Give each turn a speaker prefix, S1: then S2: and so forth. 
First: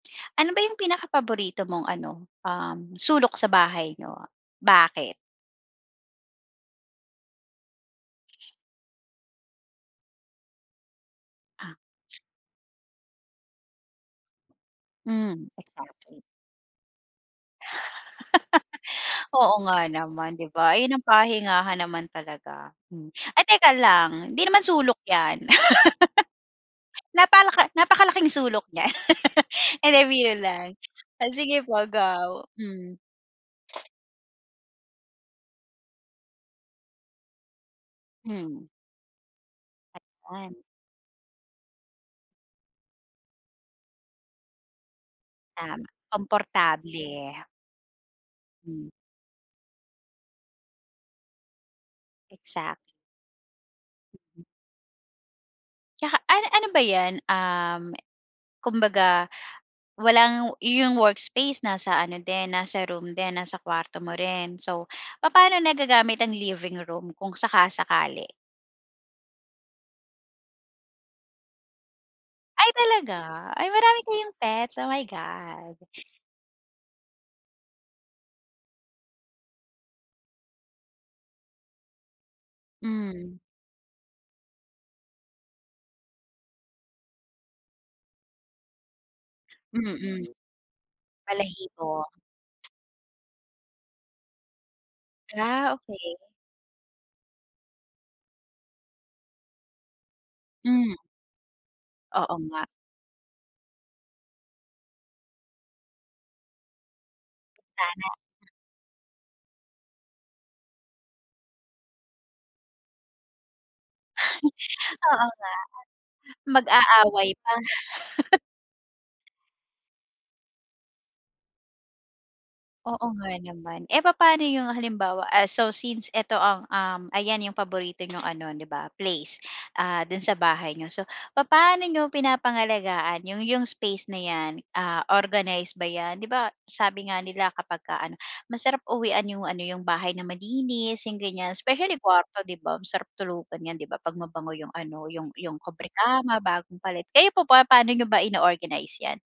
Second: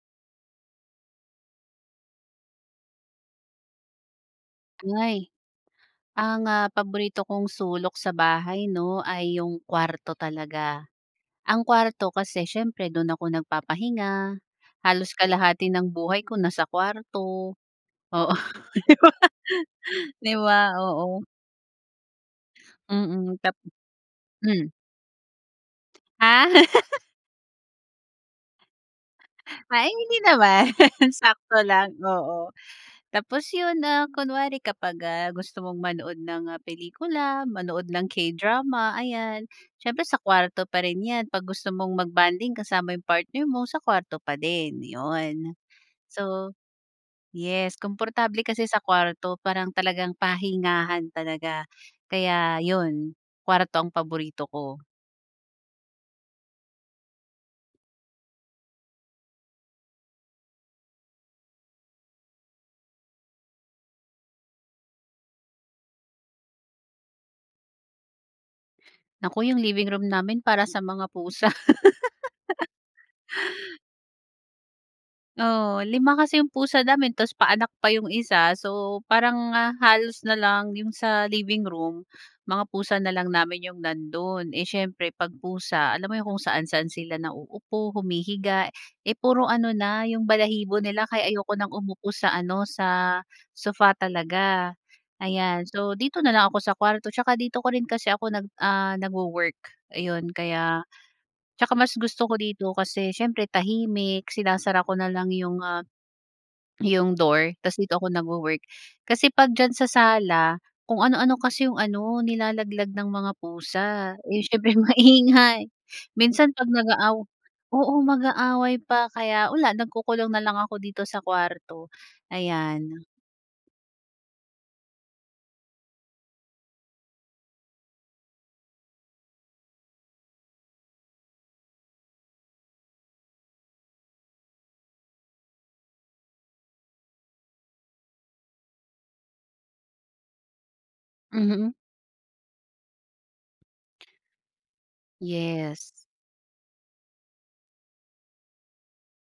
S1: Ano ba yung pinaka-paborito mong ano, um, sulok sa bahay niyo? Bakit?
S2: Buhay. Ang, ah, paborito kong sulok sa bahay 'no, ay yung kuwarto talaga. Ang
S1: Ah.
S2: kuwarto kasi siyempre, dun ako nagpapahinga, halos
S1: Hmm,
S2: kalahati ng
S1: exactly.
S2: buhay ko nasa kuwarto Oo, di ba?
S1: Oo nga
S2: 'Di
S1: naman, 'di
S2: ba?
S1: ba? Ayun ang
S2: Oo.
S1: pahingahan naman talaga, hmm.
S2: Mm.
S1: Ay,
S2: tap
S1: teka lang, hindi naman
S2: hmm?
S1: sulok 'yan.
S2: Ah.
S1: Napalaka napakalaking sulok niya.
S2: A ay,
S1: Hindi
S2: hindi
S1: biro
S2: naman.
S1: lang. Ay,
S2: Sakto
S1: sige po,
S2: lang, oo.
S1: go, hmm.
S2: Tapos yun, ah, kunwari kapag, ah, gusto mong manood ng, ah, pelikula, manood ng
S1: Hmm.
S2: K-drama, ayan, siyempre sa
S1: Ayan.
S2: kwarto pa rin 'yan. 'Pag gusto mong mag-bonding kasama yung partner mo, sa kuwarto pa din, 'yon.
S1: Tama,
S2: So,
S1: komportable.
S2: yes, komportable kasi sa
S1: Hmm.
S2: kuwarto. Parang talagang pahingahan talaga, kaya
S1: Exactly.
S2: 'yon, kuwarto ang paborito ko.
S1: Tsaka ano ano ba 'yan? Um, kumbaga walang yung workspace nasa ano din, nasa room din, nasa kuwarto mo rin? So, papaano nagagamit ang living room kung saka-sakali?
S2: Naku, yung living room namin para sa mga pusa.
S1: Ay, talaga? Ay, marami kayong pets. Oh, my god.
S2: Oo. Lima kasi yung pusa namin tapos pa-anak pa yung isa. So, parang, ah, halos na lang yung sa living room, mga pusa na lang
S1: Hmm.
S2: namin yung nandun. Eh, siyempre 'pag pusa, alam mo yung kung saan-saan sila nauupo, humihiga. Eh, puro ano na,
S1: Mm.
S2: yung balahibo nila kaya ayoko ng
S1: Balahibo.
S2: umupo sa ano, sa sofa talaga, ayan.
S1: Ah,
S2: So, dito
S1: okey.
S2: na lang ako sa kuwarto tsaka dito ko rin kasi ako nag ah, nagwo-work, ayon. Kaya
S1: Hmm.
S2: tsaka mas gusto ko
S1: Oo nga.
S2: dito kasi siyempre tahimik. Sinasara ko na lang yung, ah, yung door ta's dito
S1: Sana.
S2: ako nagwo-work. Kasi 'pag diyan sa sala, kung ano-ano kasi yung ano, nilalaglag ng mga pusa. Eh, siyempre
S1: Oo nga.
S2: maingay. Minsan 'pag nag-aaw
S1: Mag-aaway pa.
S2: oo, mag-aaway pa. Kaya wala, nagkukulong na lang ako dito sa kuwarto, ayan.
S1: Oo nga naman. Eh, papa'no yung halimbawa, ah, so since eto ang, um, ayan, yung paborito niyong ano, 'di ba, place. Ah, dun sa bahay niyo. So, papa'no niyo pinapangalagaan yung yung space na 'yan? Ah, organize ba 'yan? 'Di ba sabi nga nila kapagka ano, masarap uwian yung ano, yung bahay na malinis, yung ganiyan,
S2: Hmm.
S1: especially kuwarto, 'di ba? Masarap tulugan 'yan, 'di ba? 'Pag mabango yung ano, yung yung
S2: Yes.
S1: kobrekama, bagong palit. Kayo po ba, pa'no niyo ba ino-organize 'yan?